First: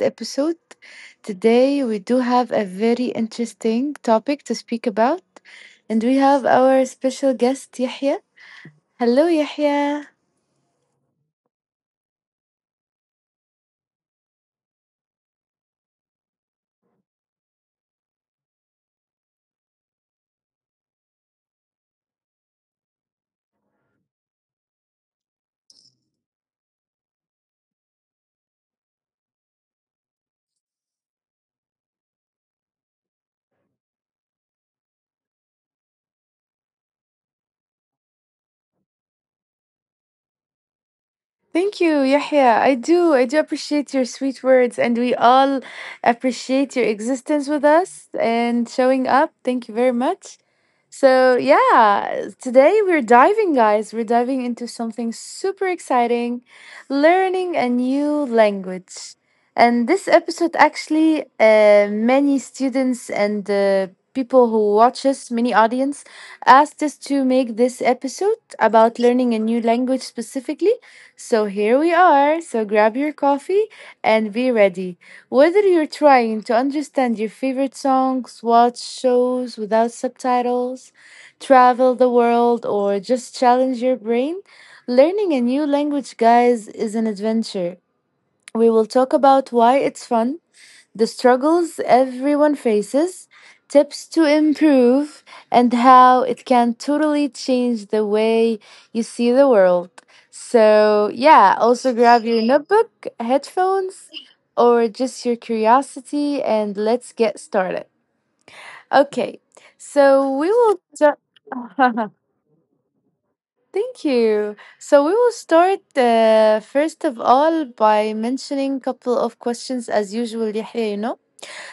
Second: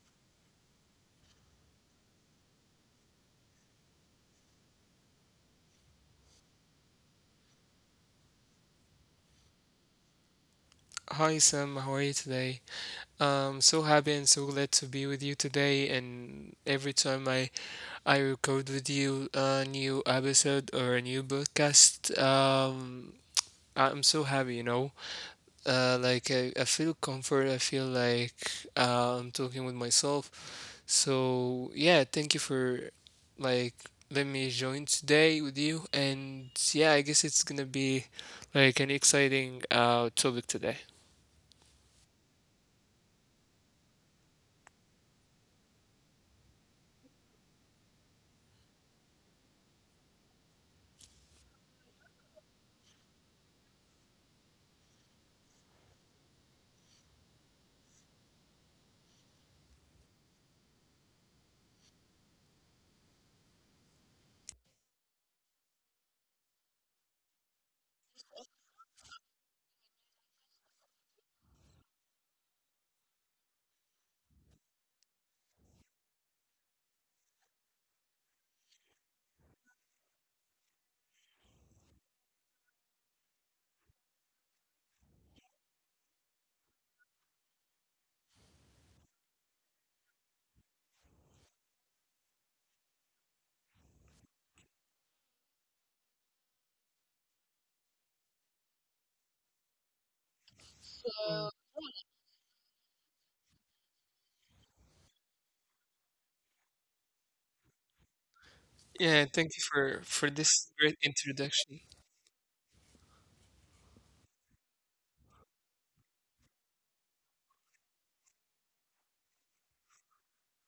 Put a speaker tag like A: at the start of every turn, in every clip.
A: episode. Today, we do have a very interesting topic to speak about, and we have our special guest, Yahya. Hello, Yahya.
B: Hi Sam, how are you today? I'm so happy and so glad to be with you today. And every time I record with you a new episode or a new podcast, I'm so happy. I feel comfort. I feel like I'm talking with myself. So yeah, thank you for like let me join today with you. And yeah, I guess it's gonna be like an exciting topic today.
A: Thank you, Yahya. I do appreciate your sweet words, and we all appreciate your existence with us and showing up. Thank you very much. So, yeah, today we're diving, guys. We're diving into something super exciting learning a new language. And this episode, actually, many students and people who watch us, many audience, asked us to make this episode about learning a new language specifically. So, here we are. So, grab your coffee and be ready whether you're trying to understand your favorite songs, watch shows without subtitles, travel the world, or just challenge your brain, learning a new language, guys, is an adventure. We will talk about why it's fun, the struggles everyone faces, tips to improve, and how it can totally change the way you see the world. So, yeah, also grab your notebook, headphones, or just your curiosity, and let's get started. Okay,
B: Yeah,
A: so
B: thank
A: we
B: you
A: will.
B: for this great
A: ju-
B: introduction.
A: Thank you. So we will start first of all by mentioning a couple of questions as usual, Yahya, you know.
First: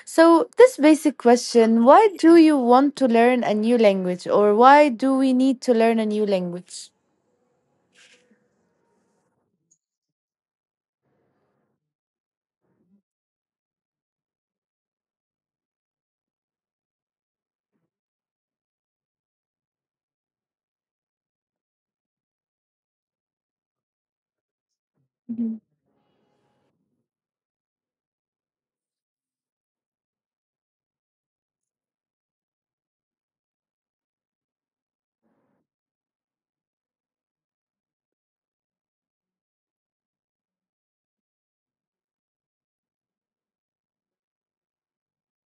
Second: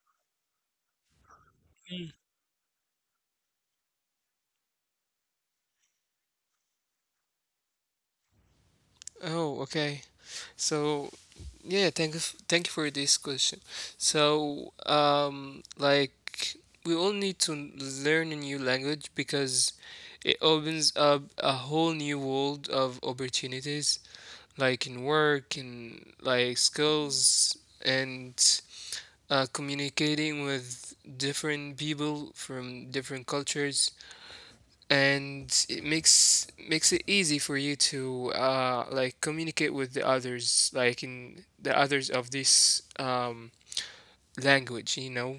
A: So, this basic question why
B: Mm.
A: do you want to learn a new language or why do we need to learn a new language?
B: Oh, okay. So, yeah, thank you thank you for this question. So, like we all need to learn a new language because it opens up a whole new world of opportunities, like in work
A: Mhm.
B: and like skills, and communicating with different people from different cultures. And it makes it easy for you to like communicate with the others, like in the others of this language, you know.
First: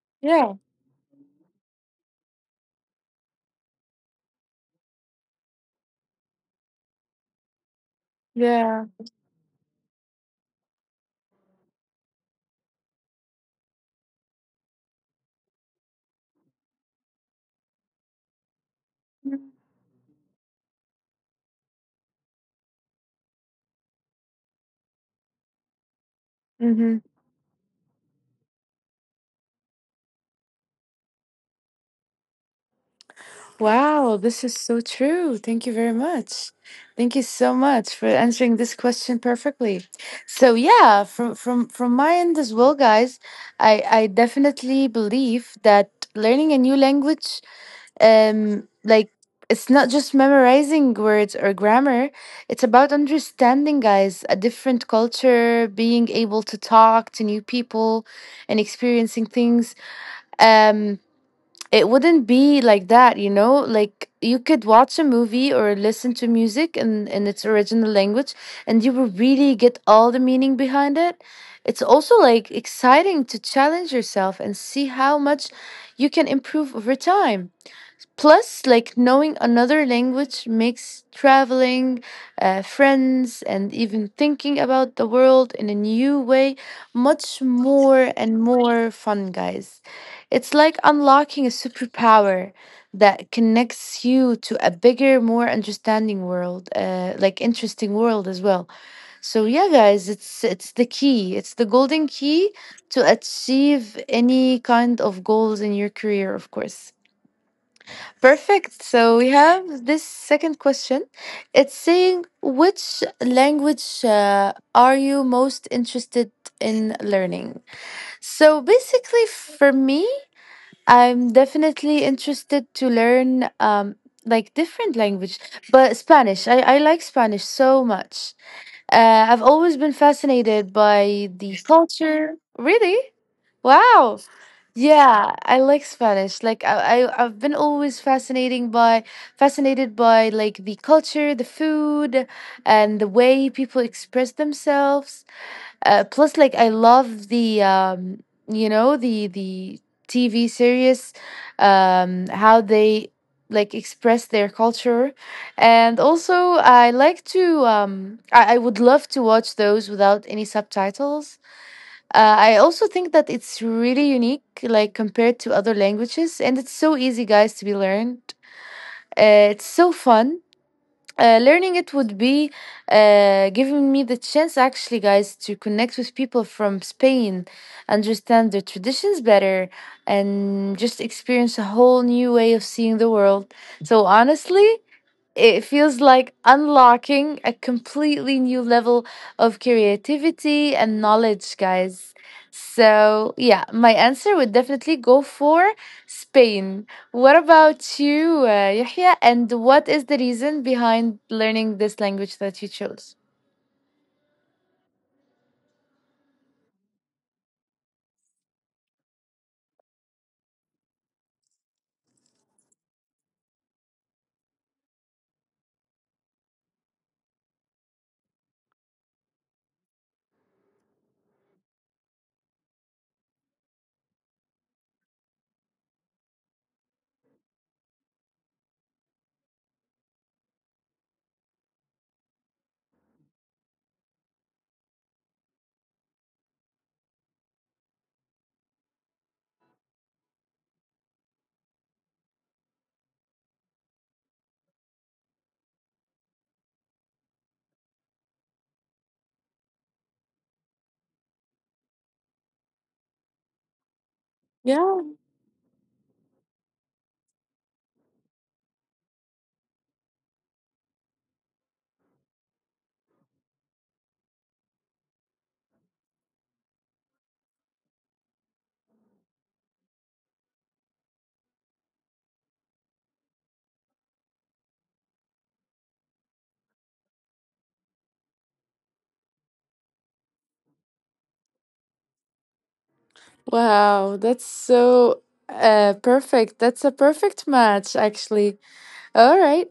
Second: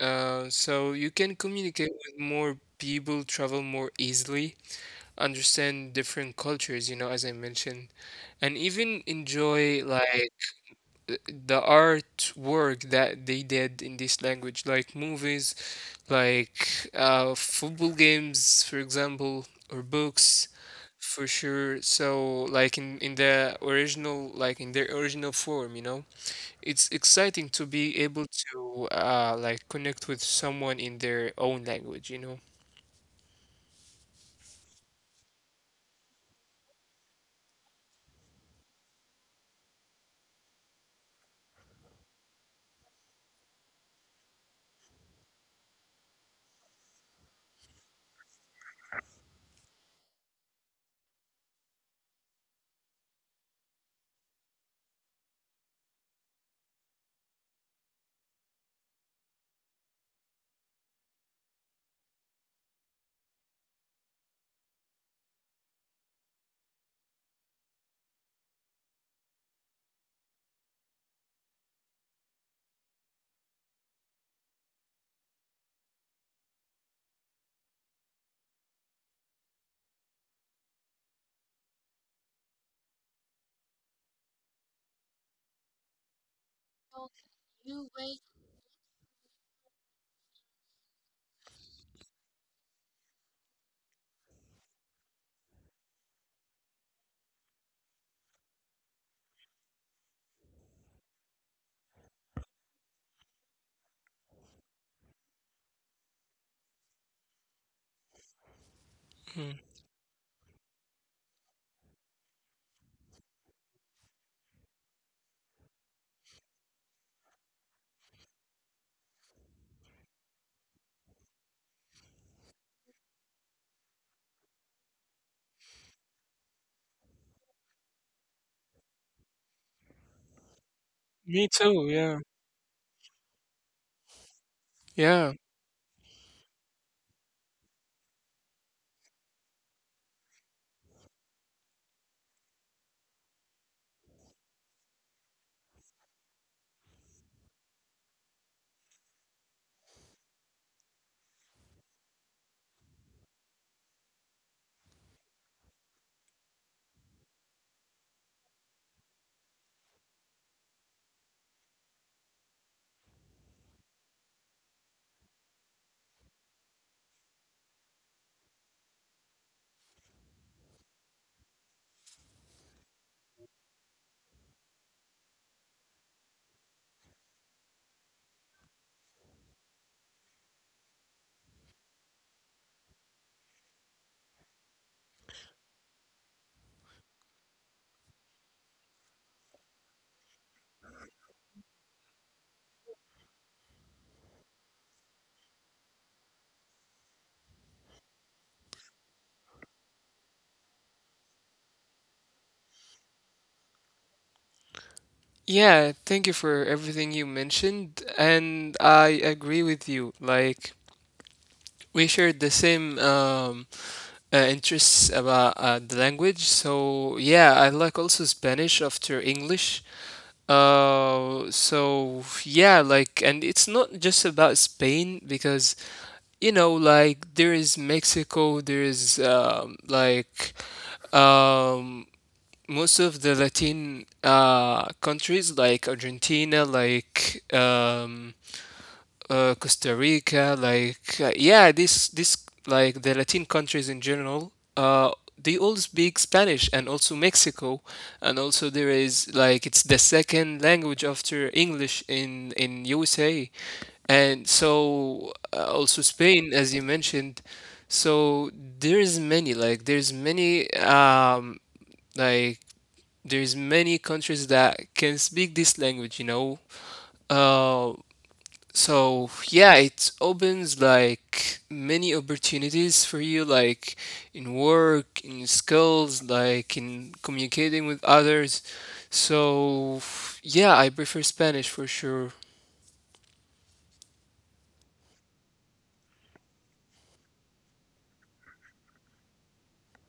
B: uh
A: Yeah,
B: so you can communicate with more people, travel more easily, understand different cultures, you know, as I mentioned, and
A: yeah.
B: even enjoy like the artwork that they did in this language, like movies, like football games, for example, or books, for sure. So, like in the original, like in their original form, you know, it's
A: Mm-hmm.
B: exciting to be able to like connect with someone in their own language, you know.
A: Wow, this is so true. Thank you very much. Thank you so much for answering this question perfectly. So yeah, from my end as well, guys, I definitely believe that learning a new language like it's not just memorizing words or grammar. It's about understanding, guys, a different culture, being able to talk to new people, and experiencing things. um it wouldn't be like that, you know, like you could watch a movie or listen to music in its original language, and you will really get all the meaning behind it. It's also like exciting to challenge yourself and see how much you can improve over time. Plus, like knowing another language makes traveling, friends, and even thinking about the world in a new way much more and more fun, guys. It's like unlocking a superpower that connects you to a bigger, more understanding world, like interesting world as well. So yeah, guys, it's the key. It's the golden key to achieve any kind of goals in your career, of course. Perfect. So we
B: Mm.
A: have this second question. It's saying, which language are you most interested in learning? So basically, for me, I'm definitely interested to learn like different language, but Spanish. I like Spanish so much. I've always been fascinated by the
B: Me too,
A: culture.
B: yeah.
A: Really? Wow. Yeah, I
B: Yeah.
A: like Spanish. Like I've been always fascinating by fascinated by like the culture, the food, and the way people express themselves. Plus, like I love the you know, the TV series, how they like express their culture, and also I like to I would love to watch those without any subtitles. I also think that it's really unique, like compared to other languages, and it's so easy, guys, to be learned. It's so fun. Learning it would be giving me the chance, actually, guys, to connect with people from Spain, understand their traditions better, and just experience a whole new way of seeing the world. So, honestly, it feels like unlocking a completely new level of creativity and knowledge, guys. So, yeah, my answer would definitely go for Spain. What about you, Yahya? And what is the reason behind learning this language that you chose?
B: Yeah, thank you for everything you mentioned, and I agree with you. Like we shared the same interests about the language. So yeah, I like also Spanish after English. So yeah, like, and it's not just about Spain because, you know, like, there is Mexico, there is um, most of the Latin countries like Argentina, like Costa Rica, like yeah, this like the Latin countries in general, uh, they all speak Spanish, and also Mexico, and also there is like it's the second language after English in USA, and
A: Yeah.
B: so also Spain, as you mentioned. So like there's many countries that can speak this language, you know. Uh, so yeah, it opens like many opportunities for you, like in work, in your skills, like in communicating with others. So yeah, I prefer Spanish for sure.
A: Wow, that's so perfect. That's a perfect match, actually. All right.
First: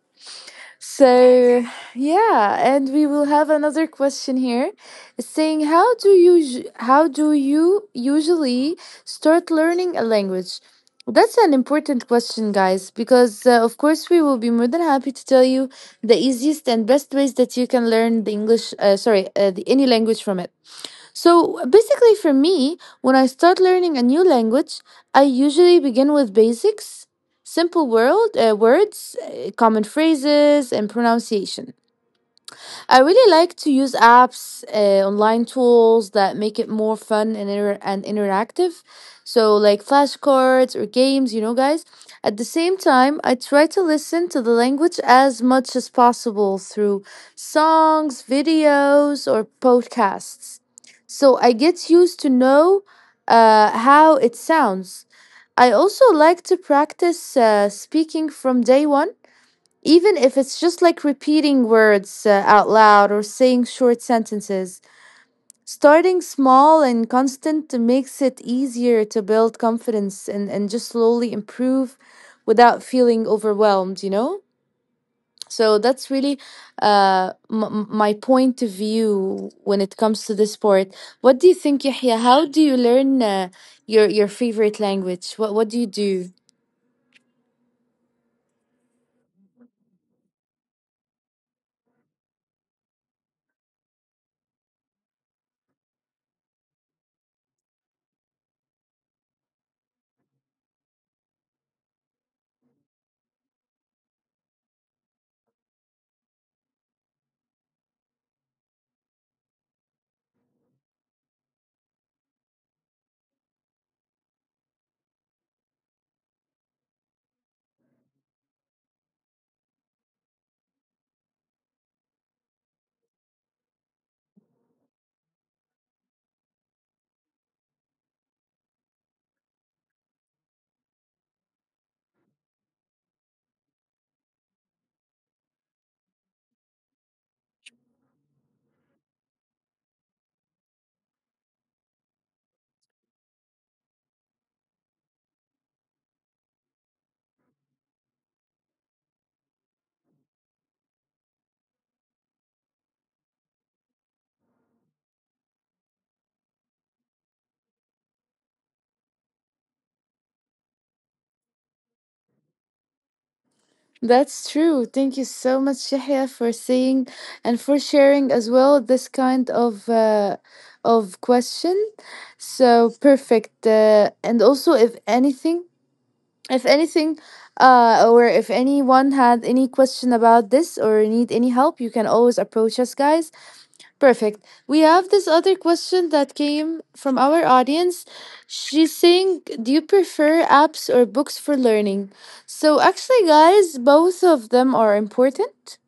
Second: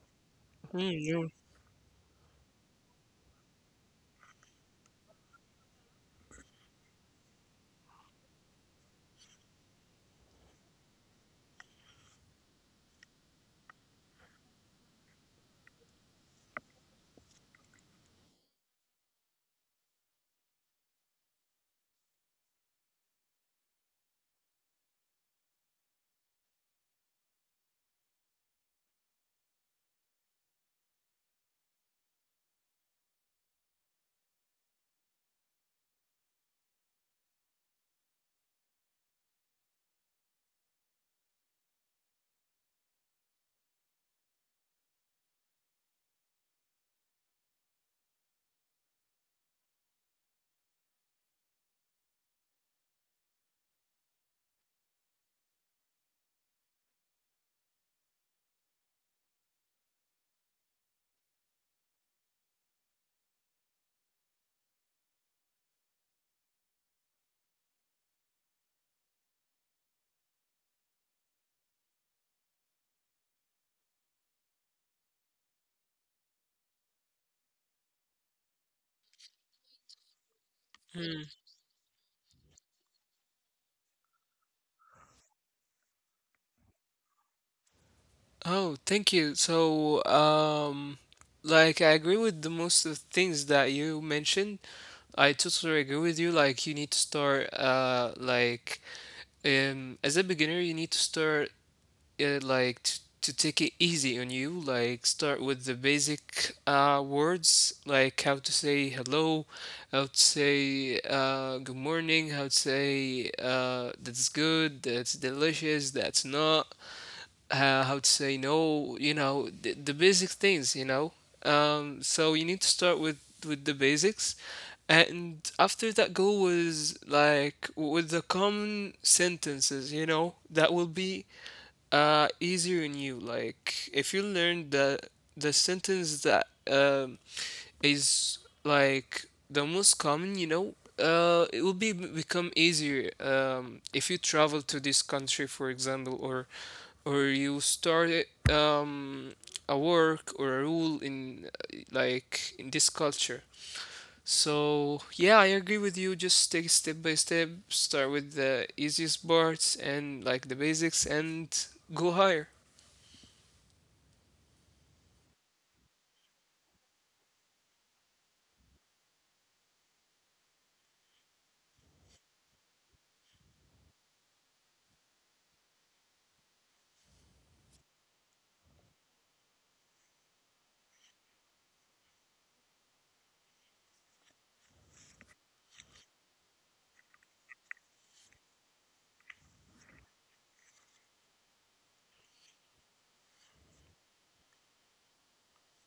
B: Mm, you-
A: So, yeah, and we will have another question here saying how do you usually start learning a language? That's an important question, guys, because of course we will be more than happy to tell you the easiest and best ways that you can learn the English, sorry, any language from it. So basically, for me, when I start learning a new language, I usually begin with basics, simple world words, common phrases, and pronunciation. I really like to use apps, online tools that make it more fun and interactive. So like flashcards or games, you know, guys. At the same time, I try to listen to the language as much as possible through songs, videos, or podcasts. So I get used to know how it sounds. I also like to practice speaking from day one even if it's just like repeating words out loud or saying short sentences. Starting small and constant makes it easier to build confidence and just slowly improve without feeling overwhelmed, you know? So that's really my point of view when it comes to this part. What do you think, Yahya? How do you learn your favorite language? What do you do?
B: Oh, thank you. So, like I agree with the most of things that you mentioned. I totally agree with you. Like you need to start, as a beginner, you need to start to take it easy on you, like start with the basic words, like how to say hello, how to say good morning, how to say that's good, that's delicious, that's not, how to say no, you know, the basic things, you know. So you need to start with the basics, and after that goal was like with the common sentences, you know, that will be easier on you. Like if you learn the sentence that is like the most common, you know, it will be become easier, if you travel to this country for example, or you start um a work or a rule in like in this culture. So, yeah, I agree with you. Just take it step by step, start with the easiest parts and like the basics, and go higher.
A: That's true. Thank you so much, Shahya, for saying and for sharing as well this kind of question. So perfect. And also, if anything, or if anyone had any question about this or need any help, you can always approach us, guys. Perfect. We have this other question that came from our audience. She's saying, do you prefer apps or books for learning? So, actually, guys, both of them are important.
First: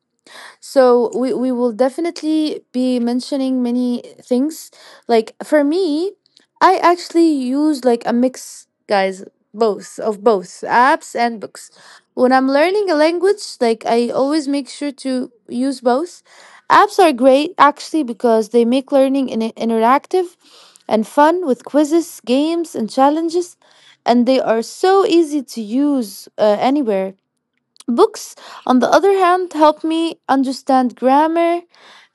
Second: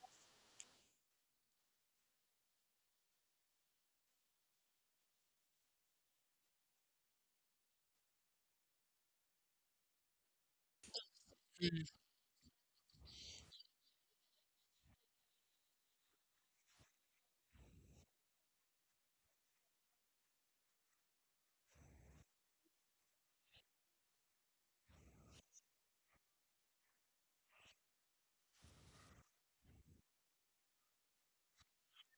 A: So we will definitely be mentioning many things. Like for me, I actually use like a mix, guys, both of both apps and books.
B: Mm.
A: When I'm learning a language, like I always make sure to use both. Apps are great actually because they make learning interactive and fun with quizzes, games, and challenges, and they are so easy to use anywhere. Books, on the other hand, help me understand grammar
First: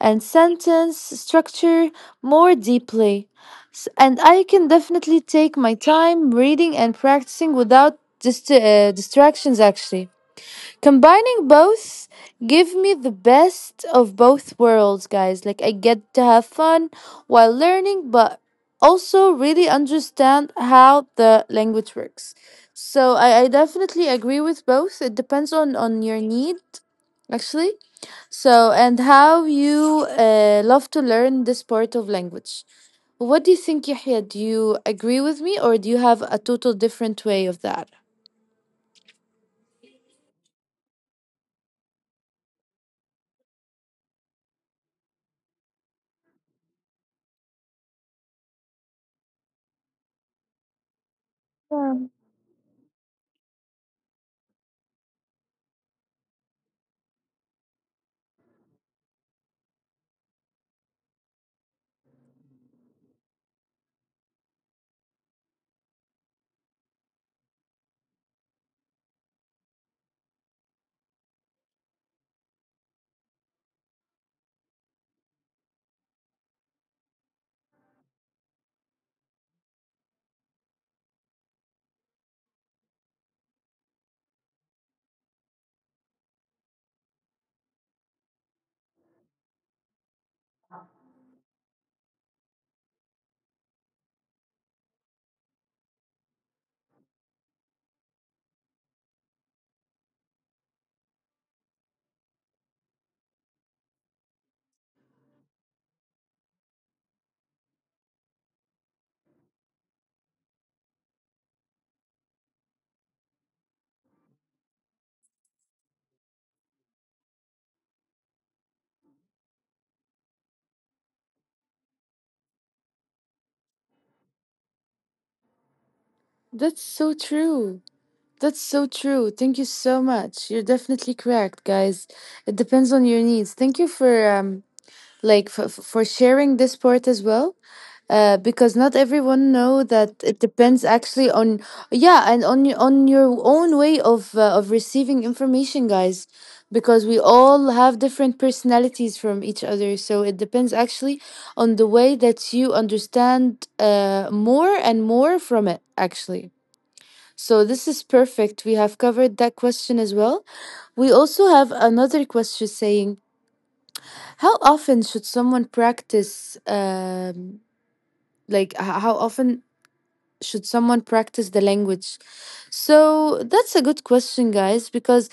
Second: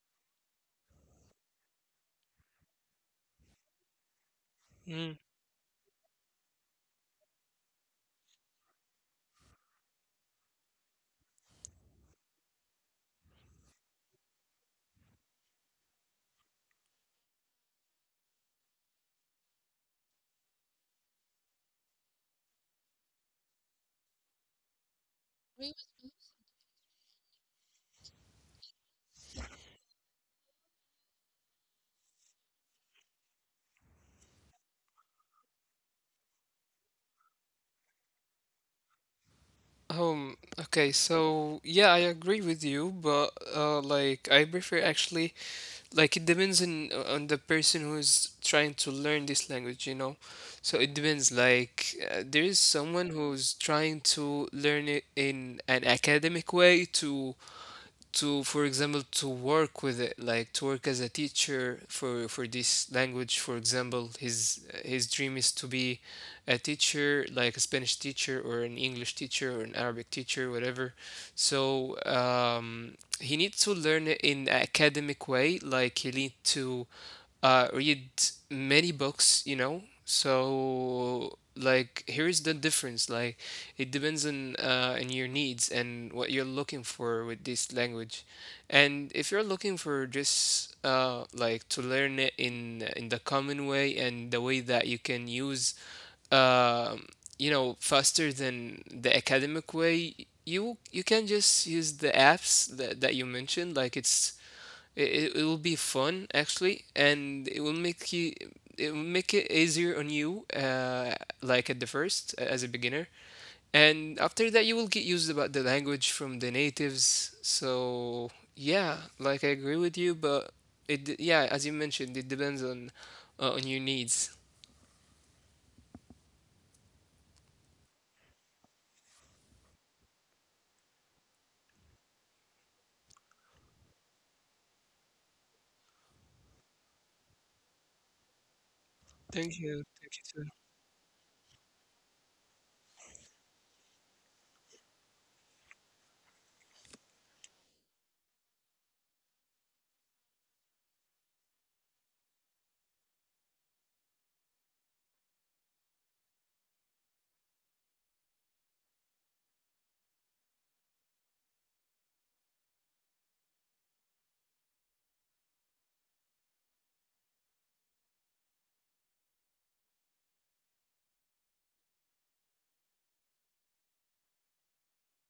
A: and sentence structure more deeply. And I can
B: Mm.
A: definitely take my time reading and practicing without distractions, actually. Combining both give me the best of both worlds, guys. Like I get to have fun while learning, but also really understand how the language works. So I definitely agree with both. It depends on your need, actually. So and how you love to learn this part of language. What do you think, Yahya? Do you agree with me, or do you have a total different way of that?
B: Okay, so yeah, I agree with you, but like I prefer actually, like it depends on the person who is trying to learn this language, you know. So it depends like there is someone who's trying to learn it in an academic way, to for example to work with it, like to work as a teacher for this language, for example. His dream is to be a teacher, like a Spanish teacher or an English teacher or an Arabic teacher, whatever. So he needs to learn it in an academic way, like he need to read many books, you know. So like here is the difference. Like it depends on your needs and what you're looking for with this language. And if you're looking for just like to learn it in the common way and the way that you can use um you know, faster than the academic way, you can just use the apps that, that you mentioned. Like it will be fun actually, and it will make it easier on you, like at the first as a beginner, and after that you will get used about the language from the natives. So yeah, like I agree with you, but yeah, as you mentioned, it depends on your needs.
A: That's so true. That's so true. Thank you so much. You're definitely correct, guys. It depends on your needs. Thank you for like for sharing this part as well. Because not everyone
B: Thank you.
A: know that it depends actually on yeah and on your own way of receiving information, guys. Because we all have different personalities from each other, so it depends actually on the way that you understand more and more from it actually. So this is perfect. We have covered that question as well. We also have another question saying, how often should someone practice how often should someone practice the language? So that's a good question, guys, because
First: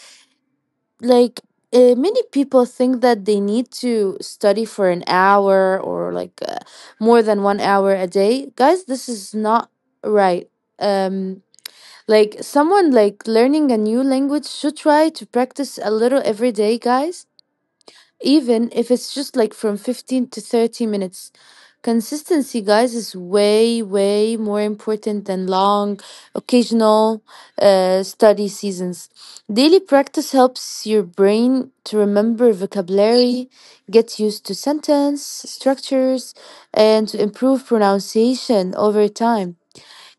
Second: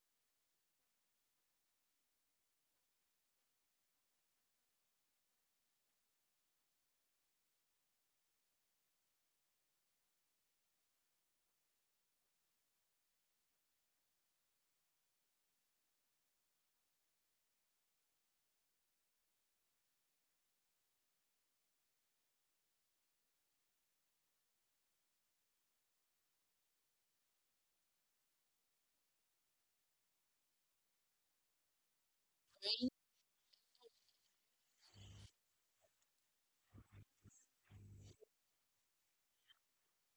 A: like many people think that they need to study for an hour or like more than 1 hour a day. Guys, this is not right. Um Like someone like learning a new language should try to practice a little every day, guys. Even if it's just like from 15 to 30 minutes. Consistency, guys, is way, way more important than long, occasional study seasons. Daily practice helps your brain to remember vocabulary, get used to sentence structures, and to improve pronunciation over time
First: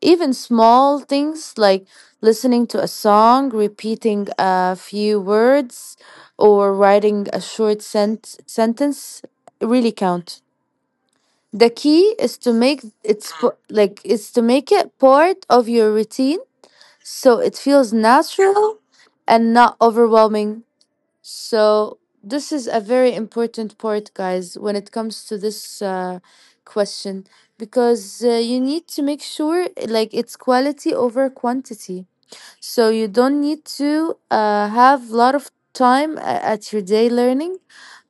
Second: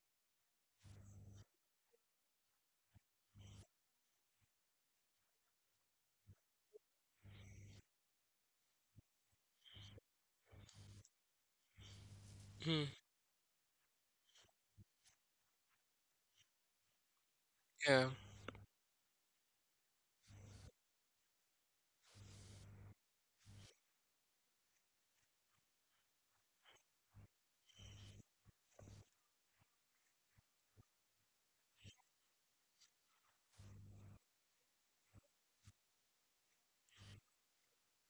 A: even small things like listening to a song, repeating a few words, or writing a short sentence really count. The key is to make
B: Mm,
A: it's p- like is to make it part of your routine so it feels
B: yeah.
A: natural and not overwhelming. So this is a very important part, guys, when it comes to this question, because you need to make sure like it's quality over quantity. So you don't need to have a lot of time at your day learning,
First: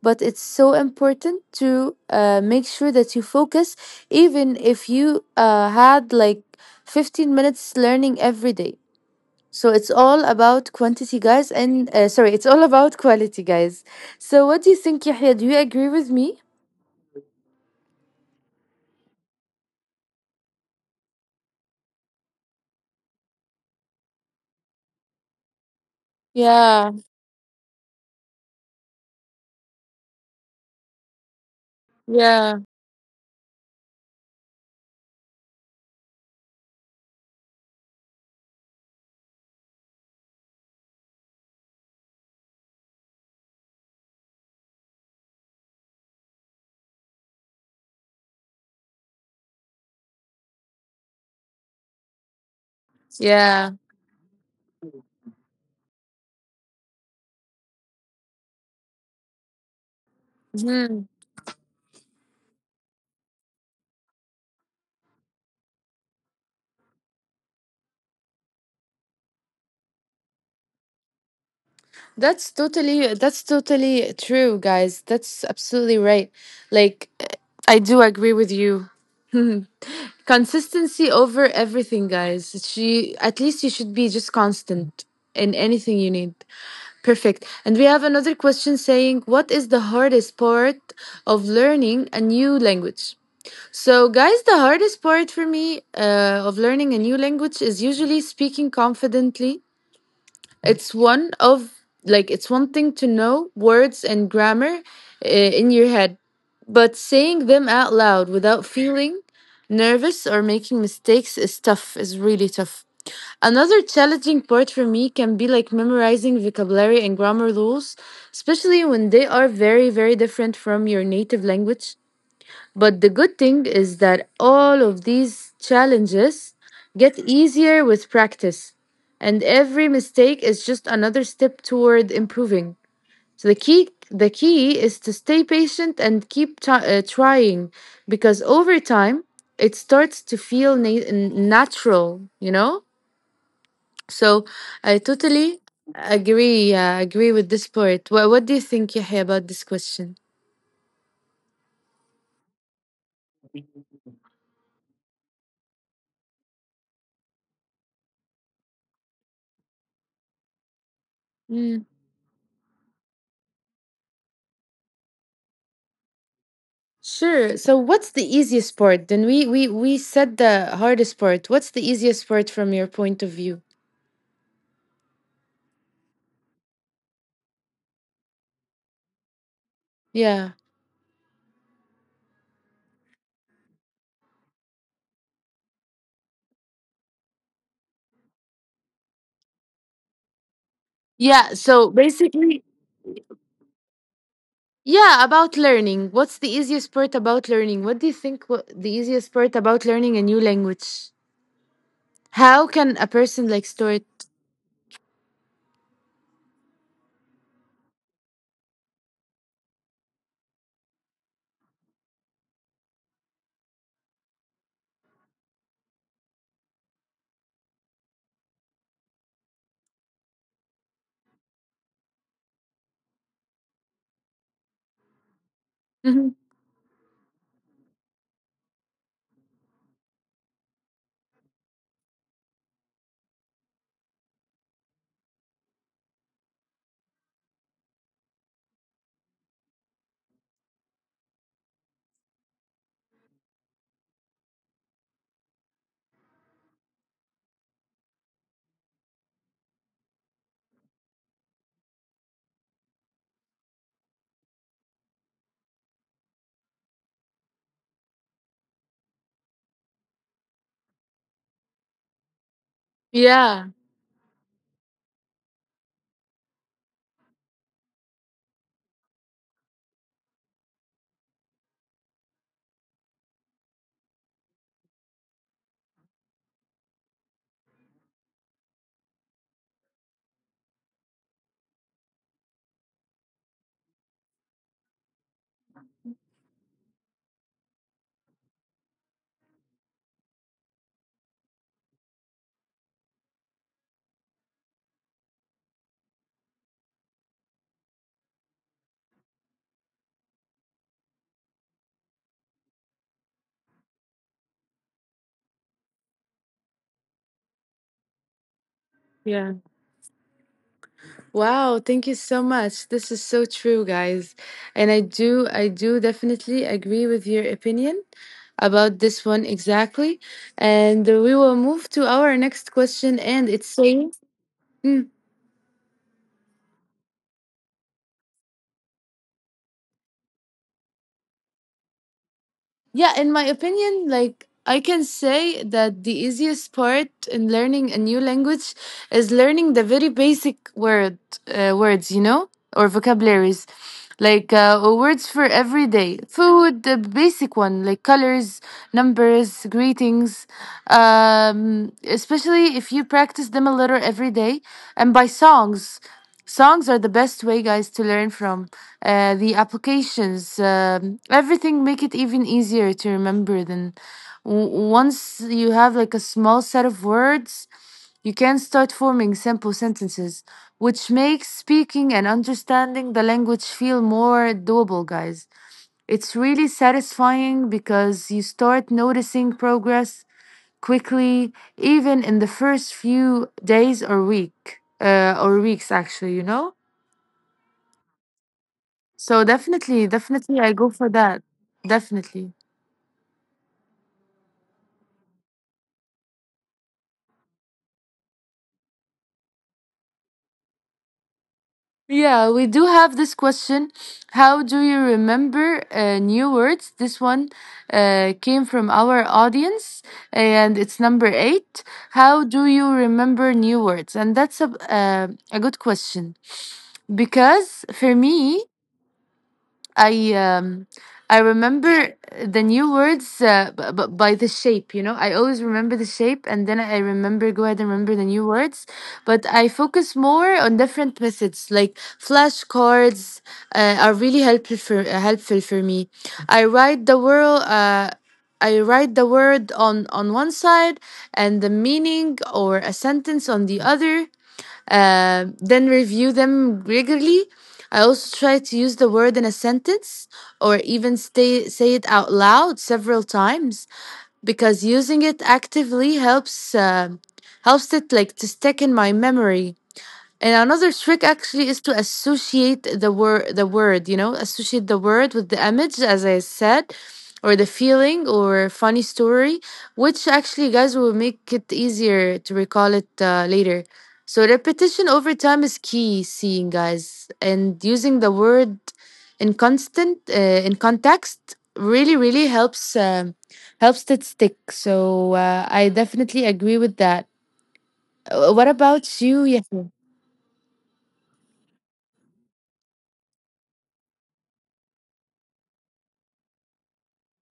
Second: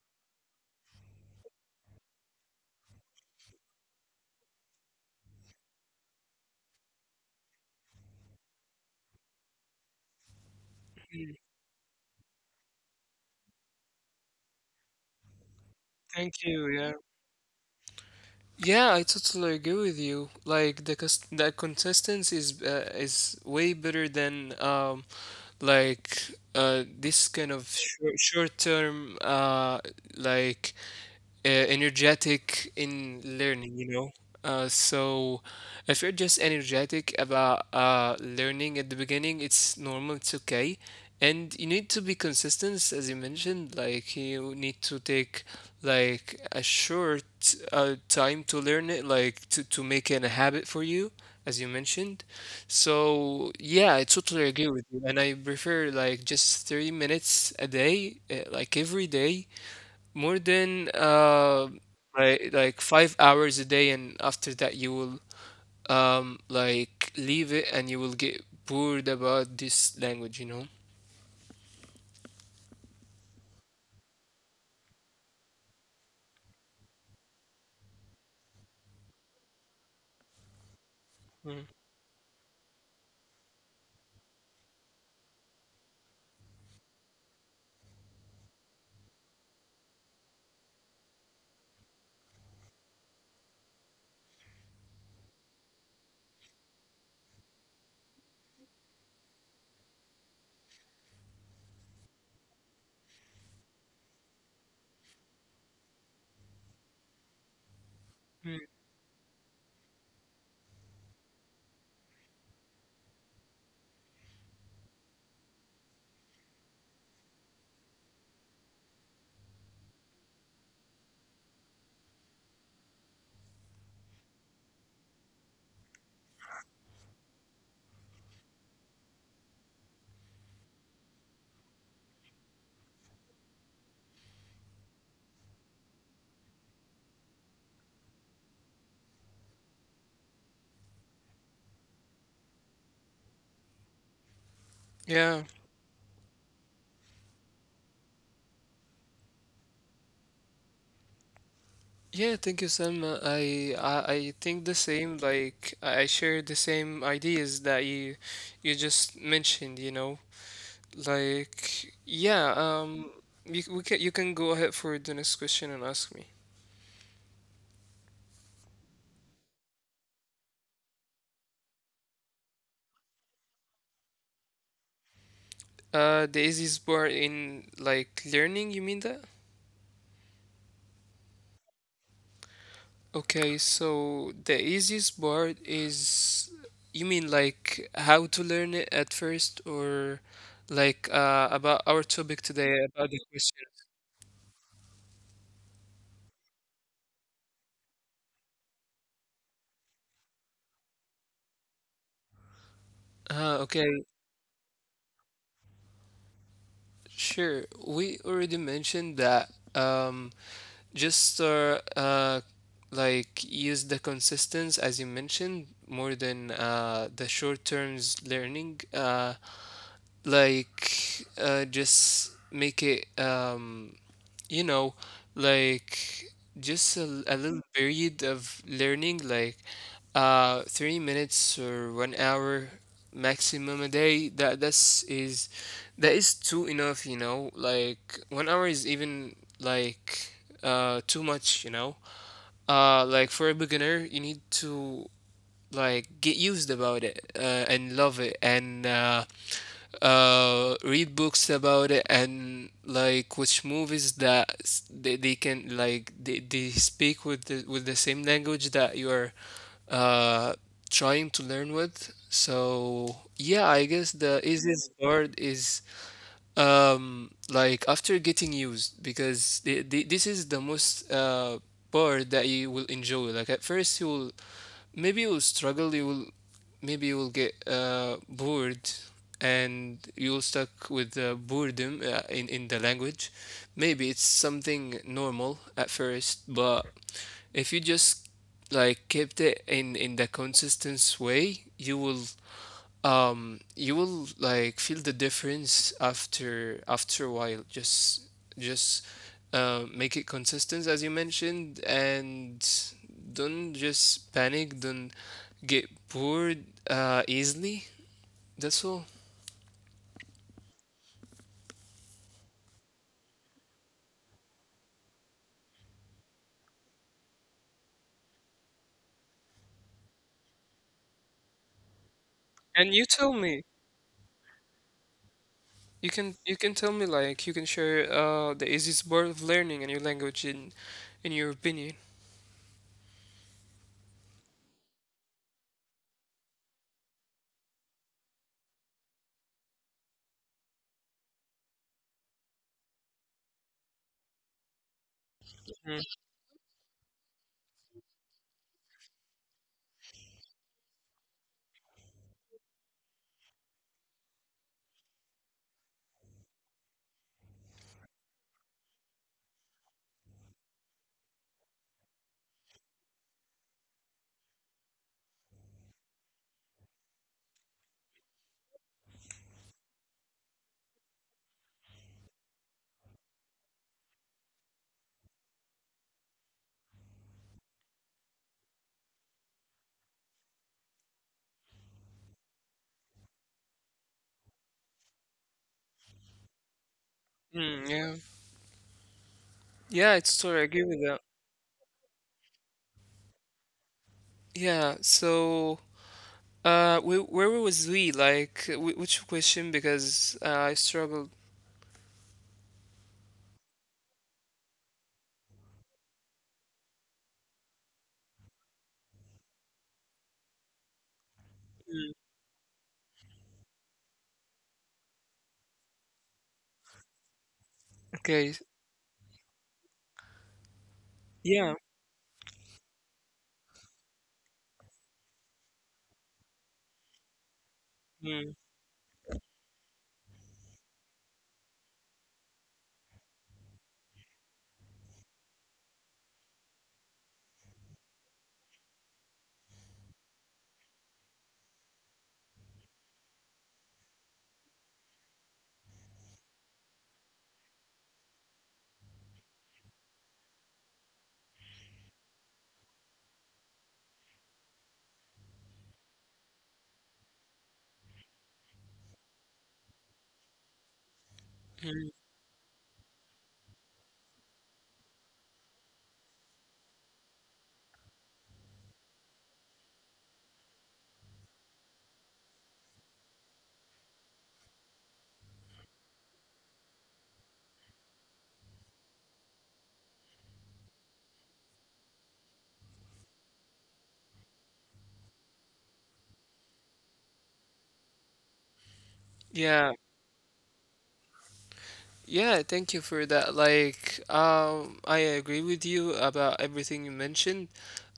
A: but it's so important to make sure that you focus, even if you had like 15 minutes learning every day so it's all about quantity, guys, and sorry, it's all about quality, guys. So what do you think, Yahya? Do you agree with me?
B: Thank you. Yeah, yeah, I totally agree with you. Like the consistency is way better than like
A: Yeah,
B: this kind of short term like
A: yeah,
B: energetic in learning, you know. So if you're just energetic about learning at the beginning, it's normal, it's okay. And you need to be consistent, as you mentioned. Like you need to take like a short time to learn it, like to make it a habit for you, as you mentioned. So
A: yeah.
B: yeah, I totally agree with you. And I prefer like just 30 minutes a day, like every day, more than 5 hours a day, and after that you will like leave it and you will get bored about this language, you know.
A: That's totally true, guys. That's absolutely right. Like I do agree with you. Consistency over
B: Mm.
A: everything, guys. She at least you should be just constant in anything you need. Perfect. And we have another question saying, what is the hardest part of learning a new language? So, guys, the hardest part for me of learning a new language is usually speaking confidently. It's one of Like it's one thing to know words and grammar in your head, but saying them out loud without
B: Mm.
A: feeling nervous or making mistakes is tough, is really tough. Another challenging part for me can be like memorizing vocabulary and grammar rules, especially when they are very, very different from your native language. But the good thing is that all of these challenges get easier with practice, and every mistake is just another step toward improving. So the key is to stay patient and keep trying because over time it starts to feel natural, you know? So I totally
B: Yeah.
A: agree with this part. What do you think, Yahya, about this question?
B: Yeah, thank you, Sam. I think the same. Like I share the same ideas that you just mentioned, you know. Like yeah, you, we can, you can go ahead for the next question and ask me.
A: Sure. So what's the easiest part? Then we said the hardest part. What's the easiest part from your point of view?
B: The easiest part in like learning, you mean that?
A: Yeah.
B: Okay, so the easiest part is, you mean like how to learn it at first, or like
A: Yeah, so
B: about our
A: basic,
B: topic today, about the question?
A: yeah, about learning. What's the easiest part about learning? What do you think what the easiest part about learning a new language? How can a person like
B: Okay,
A: start?
B: sure. We already mentioned that, just like use the consistency as you mentioned, more than the short terms learning. Just make it you know, like
A: Mhm.
B: just a little period of learning, like 3 minutes or 1 hour maximum a day. That is too enough, you know. Like 1 hour is even like too much, you know. Like for a beginner, you need to like get used about it, and love it and read books about it, and like watch movies that they speak with the same language that you're uh trying to learn with. So yeah, I guess the easiest part is like after getting used, because this is the most part that you will enjoy. Like at first you will maybe you'll struggle, you will maybe you will get bored and you'll stuck with the boredom in the language. Maybe it's something normal at first, but if you just like kept it in the consistent way, you will like feel the difference after a while. Just Make it consistent as you mentioned, and don't just panic, don't get bored easily. That's all.
A: Yeah. Wow, thank you so much. This is so true, guys. And I do definitely agree with your opinion about this one exactly. And we will move to our next
B: And you
A: question,
B: tell
A: and
B: me,
A: it's saying,
B: you can tell me, like you can share the easiest part of learning a new language in your opinion.
A: yeah, in my opinion, like I can say that the easiest part in learning a new language is learning the very basic words, you know, or vocabularies, like words for every
B: Mm,
A: day, food, the basic one, like colors, numbers, greetings. Especially if you practice them a little every day, and by songs. Songs are the best way, guys, to learn from the applications. Um, everything make it even easier to remember. Then, w- once you have like a small set of words, you can start forming simple sentences, which makes speaking and understanding the language feel more doable, guys. It's really satisfying because you start noticing progress quickly, even in the first few days or weeks, actually, you know?
B: mm, yeah
A: So definitely,
B: yeah, it's true, I
A: definitely, I
B: agree
A: go
B: with
A: for
B: that.
A: that. Definitely.
B: Yeah. So where was we? Like, which question? Because I struggled.
A: Yeah, we do have this question. How do you remember new words? This one came from our audience, and it's number eight.
B: Mm.
A: How do you remember new words? And that's a good question because for
B: Okay.
A: me, I um, I
B: Yeah.
A: remember the new words by the shape, you know. I always remember the shape and then I remember go ahead and remember the
B: Mm,
A: new words, but I focus more on different methods like flashcards are really helpful for helpful for me. I write the word uh I write the word on one side and the meaning or a sentence on the other, then review them regularly. I also try to use the word in a sentence or even say it out loud several times because using it actively helps helps it like to stick in my memory. And another trick
B: mm.
A: actually is to associate the word, you know, associate the word with the image, as I said, or the feeling or funny story, which actually, guys, will make it easier to recall it later. So repetition over time is key, seeing guys, and using the word in constant, uh, in context, really, really helps helps it stick. So I definitely agree with that. What about
B: Yeah.
A: you? Yeah.
B: Yeah. Thank you for that. Like, I agree with you about everything you mentioned.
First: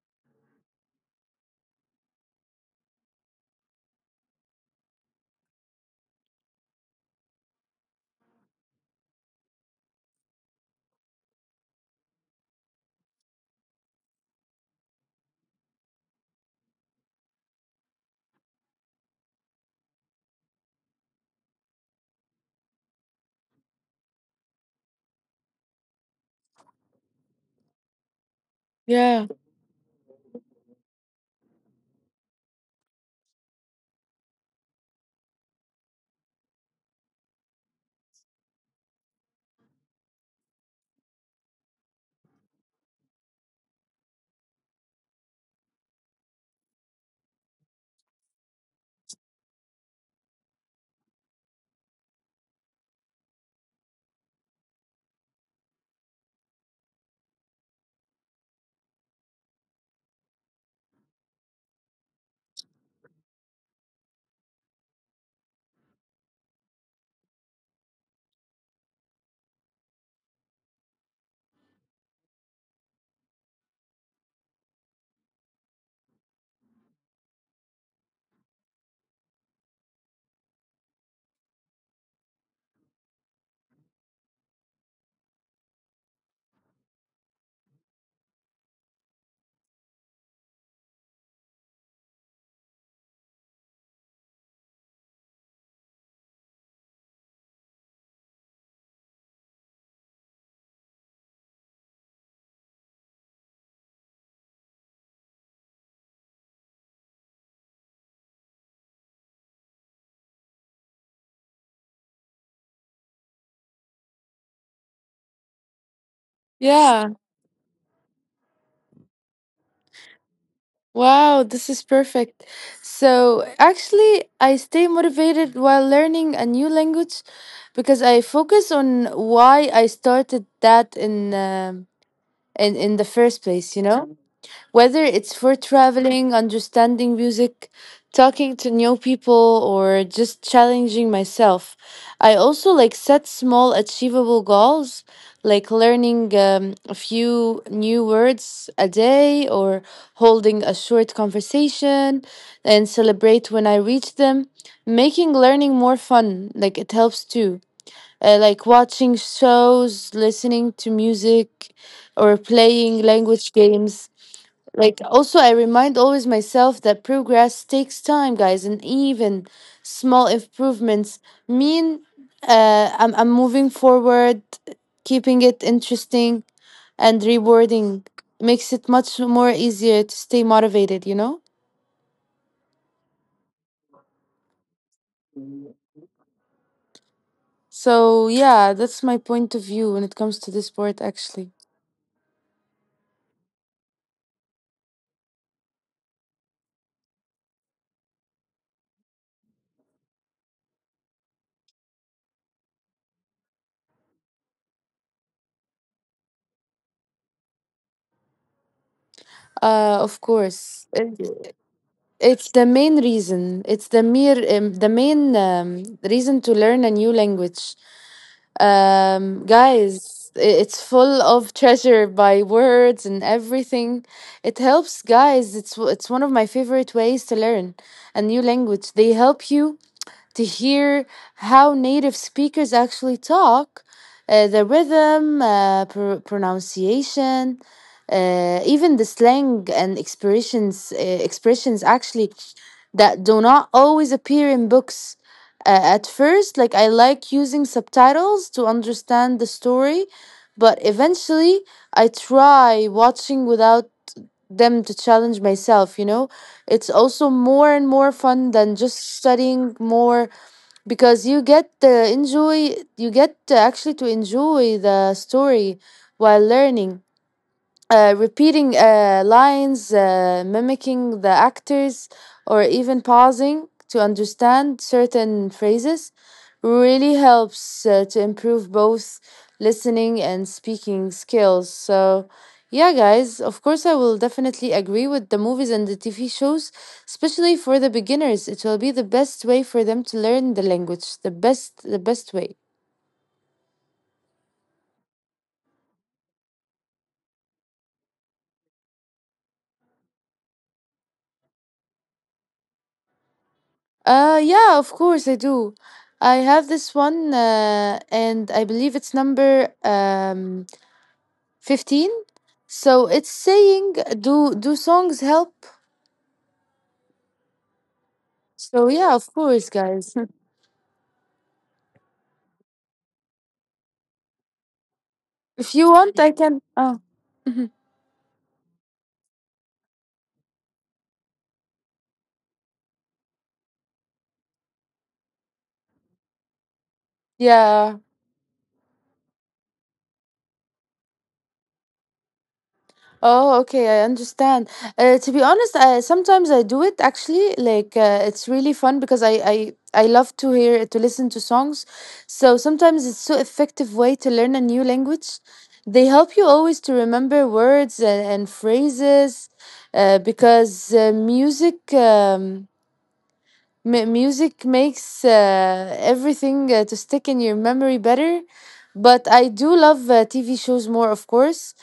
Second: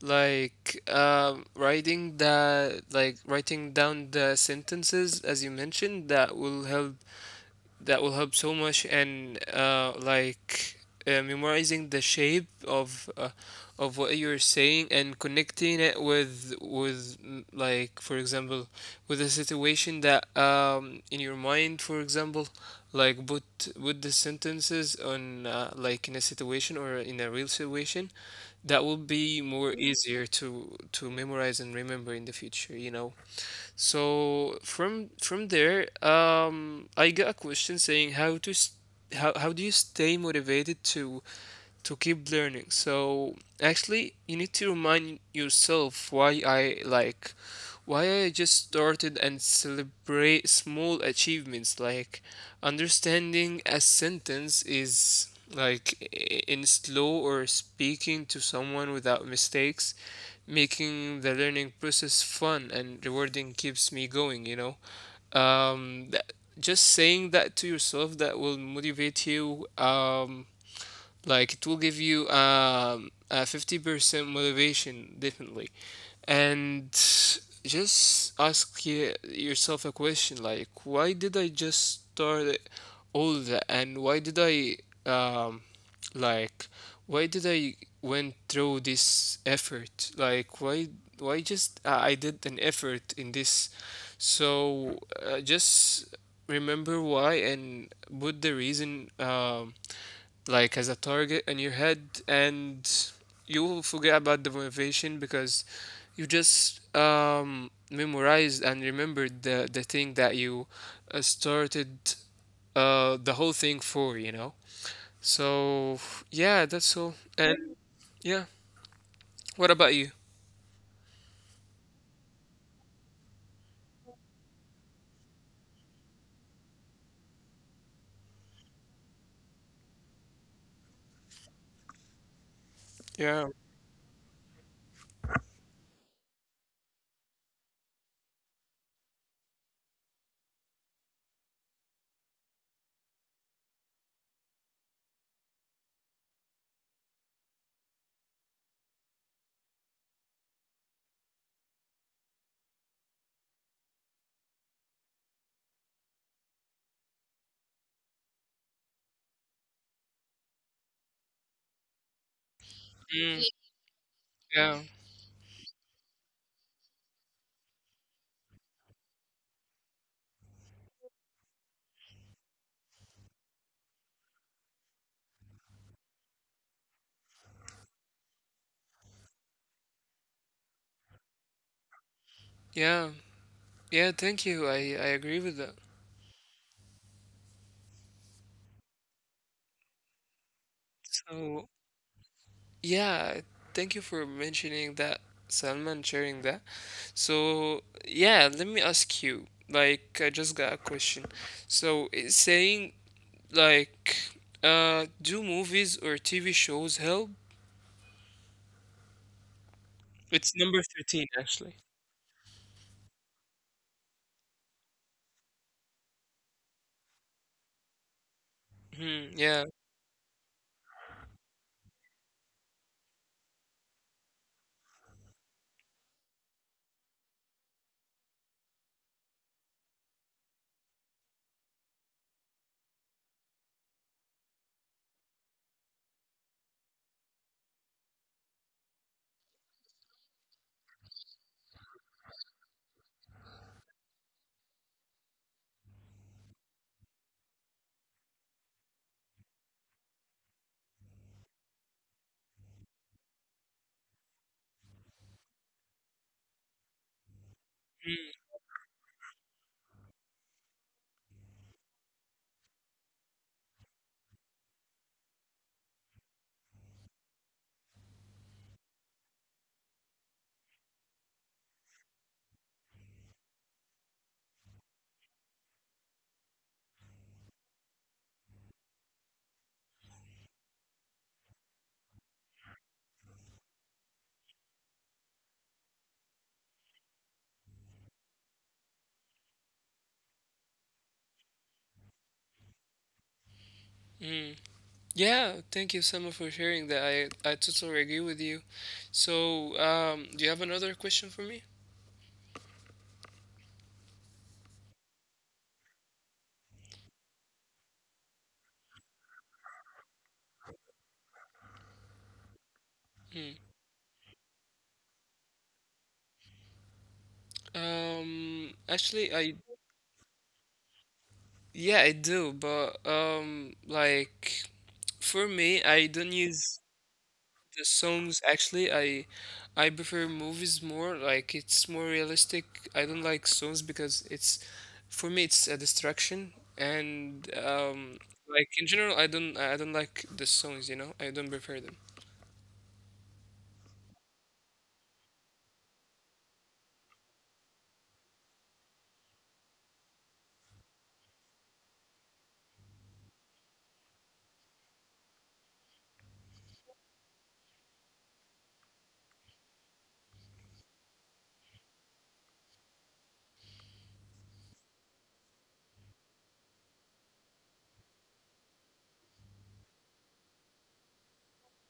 B: Like, writing down the sentences as you mentioned, that will help. That will help so much, and memorizing the shape of what you're saying, and connecting it with like for example with a situation that in your mind, for example, like put the sentences on, like in a situation or in a real situation, that will
A: Yeah.
B: be more easier to memorize and remember in the future, you know. So from there, I got a question saying how to s how do you stay motivated to keep learning? So actually, you need to remind yourself why, I like why I just started, and celebrate small achievements like understanding a sentence is in slow, or speaking to someone without mistakes. Making the learning process fun and rewarding keeps me going, you know. Um that, just saying that to yourself, that will motivate you. Um like it will give you a 50% motivation, definitely. And just ask yourself a question like, why did I just start all that? And why did I, um, like, why did I went through this effort? Like, why just I did an effort in this? So just remember why, and put the reason, like as a target in your head, and you will forget about the motivation because you just memorized and remembered the thing that you started the whole thing for, you know. So yeah, that's
A: Yeah.
B: all. And yeah, what about you?
A: Wow, this is perfect. So, actually, I stay motivated while learning a new language because I focus on why I started that in the first
B: Yeah.
A: place, you know? Whether it's for traveling, understanding music, talking to new people, or just challenging myself. I also like set small achievable goals, like learning a few new words a day or holding a short conversation and celebrate when I reach them, making learning more fun, like it helps too. Like watching shows, listening to music, or playing language
B: Mm,
A: games,
B: yeah.
A: like also I remind always myself that progress takes time, guys, and even small improvements mean I'm moving forward, keeping it interesting and rewarding makes it much more easier to stay motivated, you know?
B: Yeah. Yeah, thank you, I agree with that.
A: So yeah, that's my point of view when it comes to this sport actually.
B: So yeah, thank you for mentioning that, Salman, sharing that. So, yeah, let me ask you. Like, I just got a question. So, it's saying, like, do movies or TV shows help?
A: Of
B: It's
A: course,
B: number 13, actually.
A: it's the main reason. It's the mere the main reason to learn a new language,
B: Hmm, yeah.
A: guys, it's full of treasure by words and everything, it helps guys, it's one of my favorite ways to learn a new language. They help you to hear how native speakers actually talk, the rhythm, pronunciation, even the slang and expressions, expressions actually that do not always appear in books. At first, like I like using subtitles to understand the story, but eventually I try watching without them to challenge myself, you know? It's also more and more fun
B: Hmm,
A: than just studying more because you get actually to enjoy the story while learning, repeating lines, mimicking the actors, or even pausing to understand certain phrases really helps to improve both listening and speaking skills. So, yeah, guys, of course, I will definitely agree with the movies and the TV shows, especially for the beginners. It will be the best way for them to learn the language, the best way.
B: hmm. Yeah, thank you, Salman, for sharing that. I totally agree with you. So, do you have another question for me?
A: Yeah, of course I do. I have this one, and I believe it's number 15. So it's
B: Hmm.
A: saying, "Do do songs help?" So yeah, of
B: Actually,
A: course,
B: I
A: guys.
B: Yeah, I do, but like for
A: If
B: me,
A: you
B: I
A: want, I
B: don't
A: can.
B: use
A: Oh,
B: the songs actually. I prefer movies more. Like it's more realistic. I don't like songs because it's for me it's a distraction, and
A: yeah.
B: in general I don't like the songs, you know. I don't prefer them.
A: Oh, okay, I understand. To be honest, sometimes I do it actually. Like it's really fun because I love to hear to listen to songs. So sometimes it's so effective way to learn a new language. They help you always to remember words and phrases, because music, music makes everything to stick in your memory better. But I do love TV shows more, of course.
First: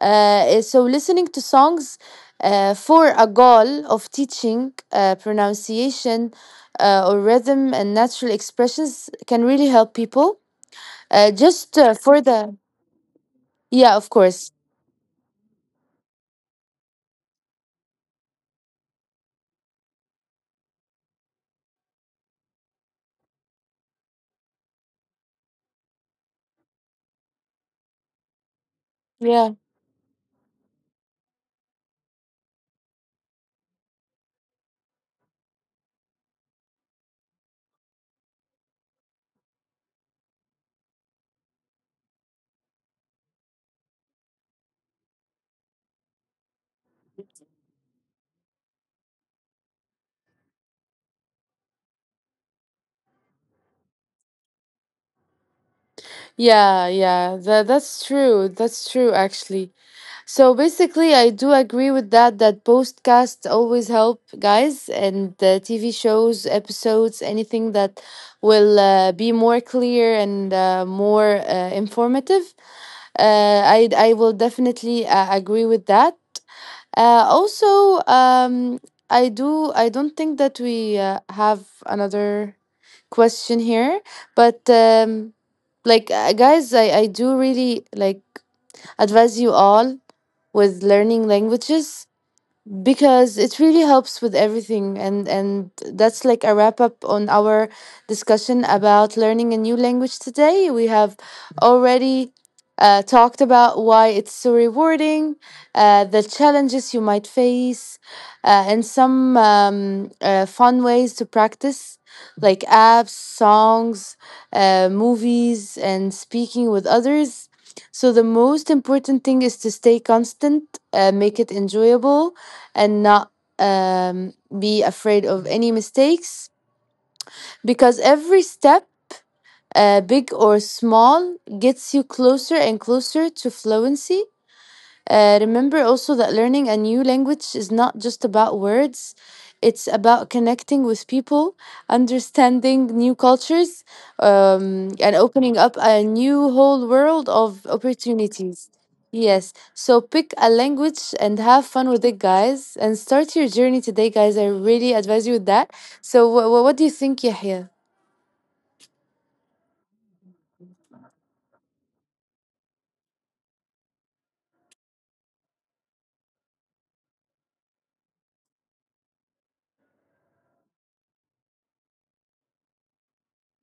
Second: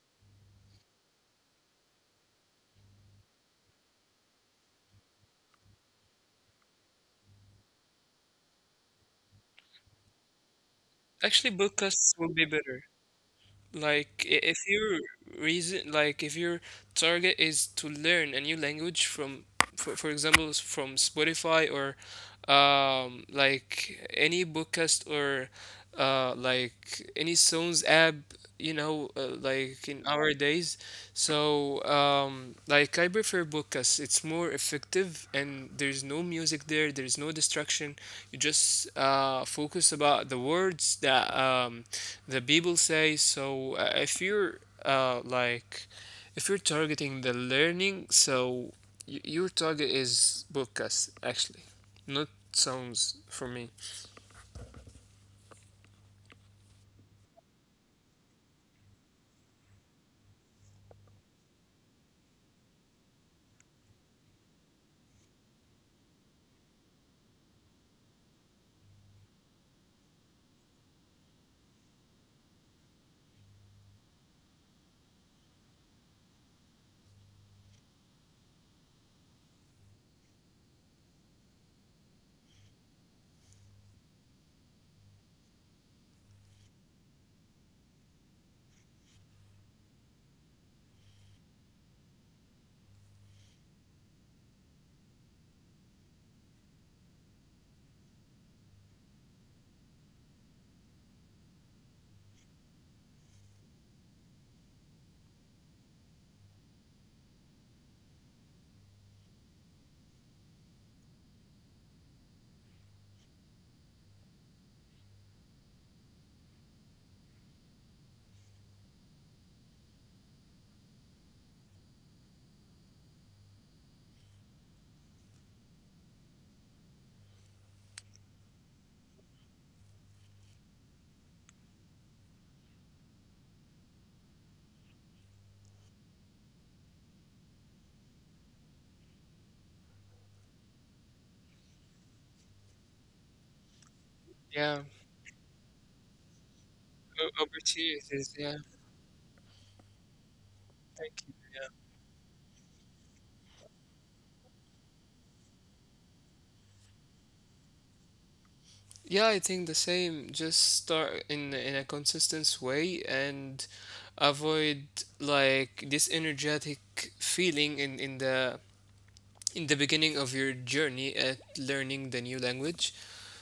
A: Eh, so listening to songs, for a goal of teaching pronunciation or rhythm and natural expressions can really help people.
B: Actually,
A: Just
B: podcasts
A: for
B: will be
A: the
B: better.
A: yeah, of
B: Like
A: course,
B: if your reason, like if your target is to learn a new language from, for example, from Spotify or like any podcast or like any songs app, you know,
A: yeah,
B: like in our days. So, like, I prefer Bookas. It's more effective, and there's no music there, there's no distraction. You just focus about the words that the people say. So, if you're uh, like, if you're targeting the learning, so your target is Bookas actually, not songs for me.
A: yeah, yeah. That that's true. That's true, actually. So basically, I do agree with that. That podcasts always help, guys, and the TV shows, episodes, anything that will be more clear and more informative. I will definitely agree with that. Also, I do. I don't think that we have another question here, but like guys, I do really like advise you all with learning languages because it really helps with everything, and that's like a wrap up on our discussion about learning a new language. Today we have already talked about why it's so rewarding, the challenges you might face, and some fun ways to practice, like apps, songs, movies, and speaking with others. So the most important thing is to stay constant, make it enjoyable, and not um, be afraid of any mistakes, because every step, big or small, gets you closer and closer to fluency. Remember also that learning a new language is not just about words, it's about connecting with people, understanding new cultures,
B: Yeah,
A: and opening up a new whole world of
B: opportunities. Yeah,
A: opportunities. Yes, so pick a language
B: thank
A: and
B: you.
A: have fun with it, guys, and start your journey today, guys. I really advise you with that. So, what do you think, Yahya?
B: Yeah, I think the same. Just start in a consistent way, and avoid like this energetic feeling in the beginning of your journey at learning the new language.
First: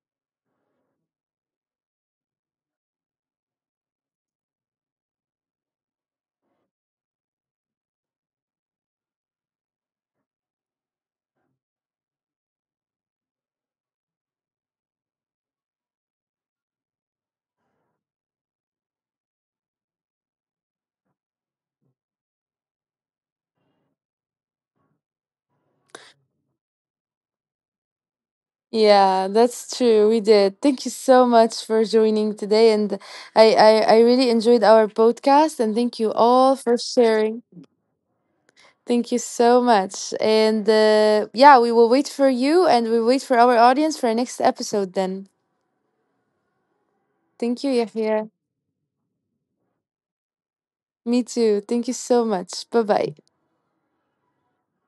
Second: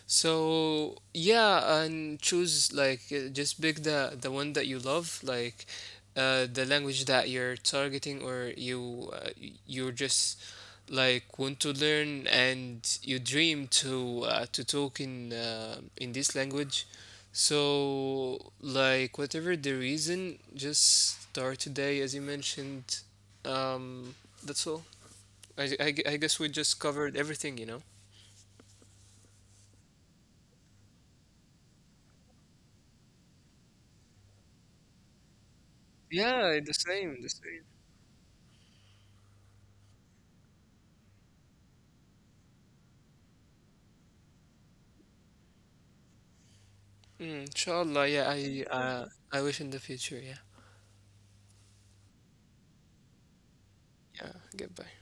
B: So yeah, and choose like just pick the one that you love, like the language that you're targeting, or you you're just like want to learn and you dream to talk in this language. So like whatever the reason, just start today, as you mentioned. Um, that's all. I guess we just covered everything, you know.
A: Yeah, that's true. We did. Thank you so much for joining today. And I really enjoyed our podcast. And thank you
B: Yeah,
A: all
B: the
A: for
B: same, the
A: sharing.
B: same.
A: Thank you so much. And yeah, we will wait for you and we wait for our audience for our next episode then.
B: Mm,
A: Thank you,
B: inshallah, yeah,
A: Yahya.
B: I wish in the future, yeah.
A: Me too. Thank you so much. Bye bye.
B: Yeah, goodbye.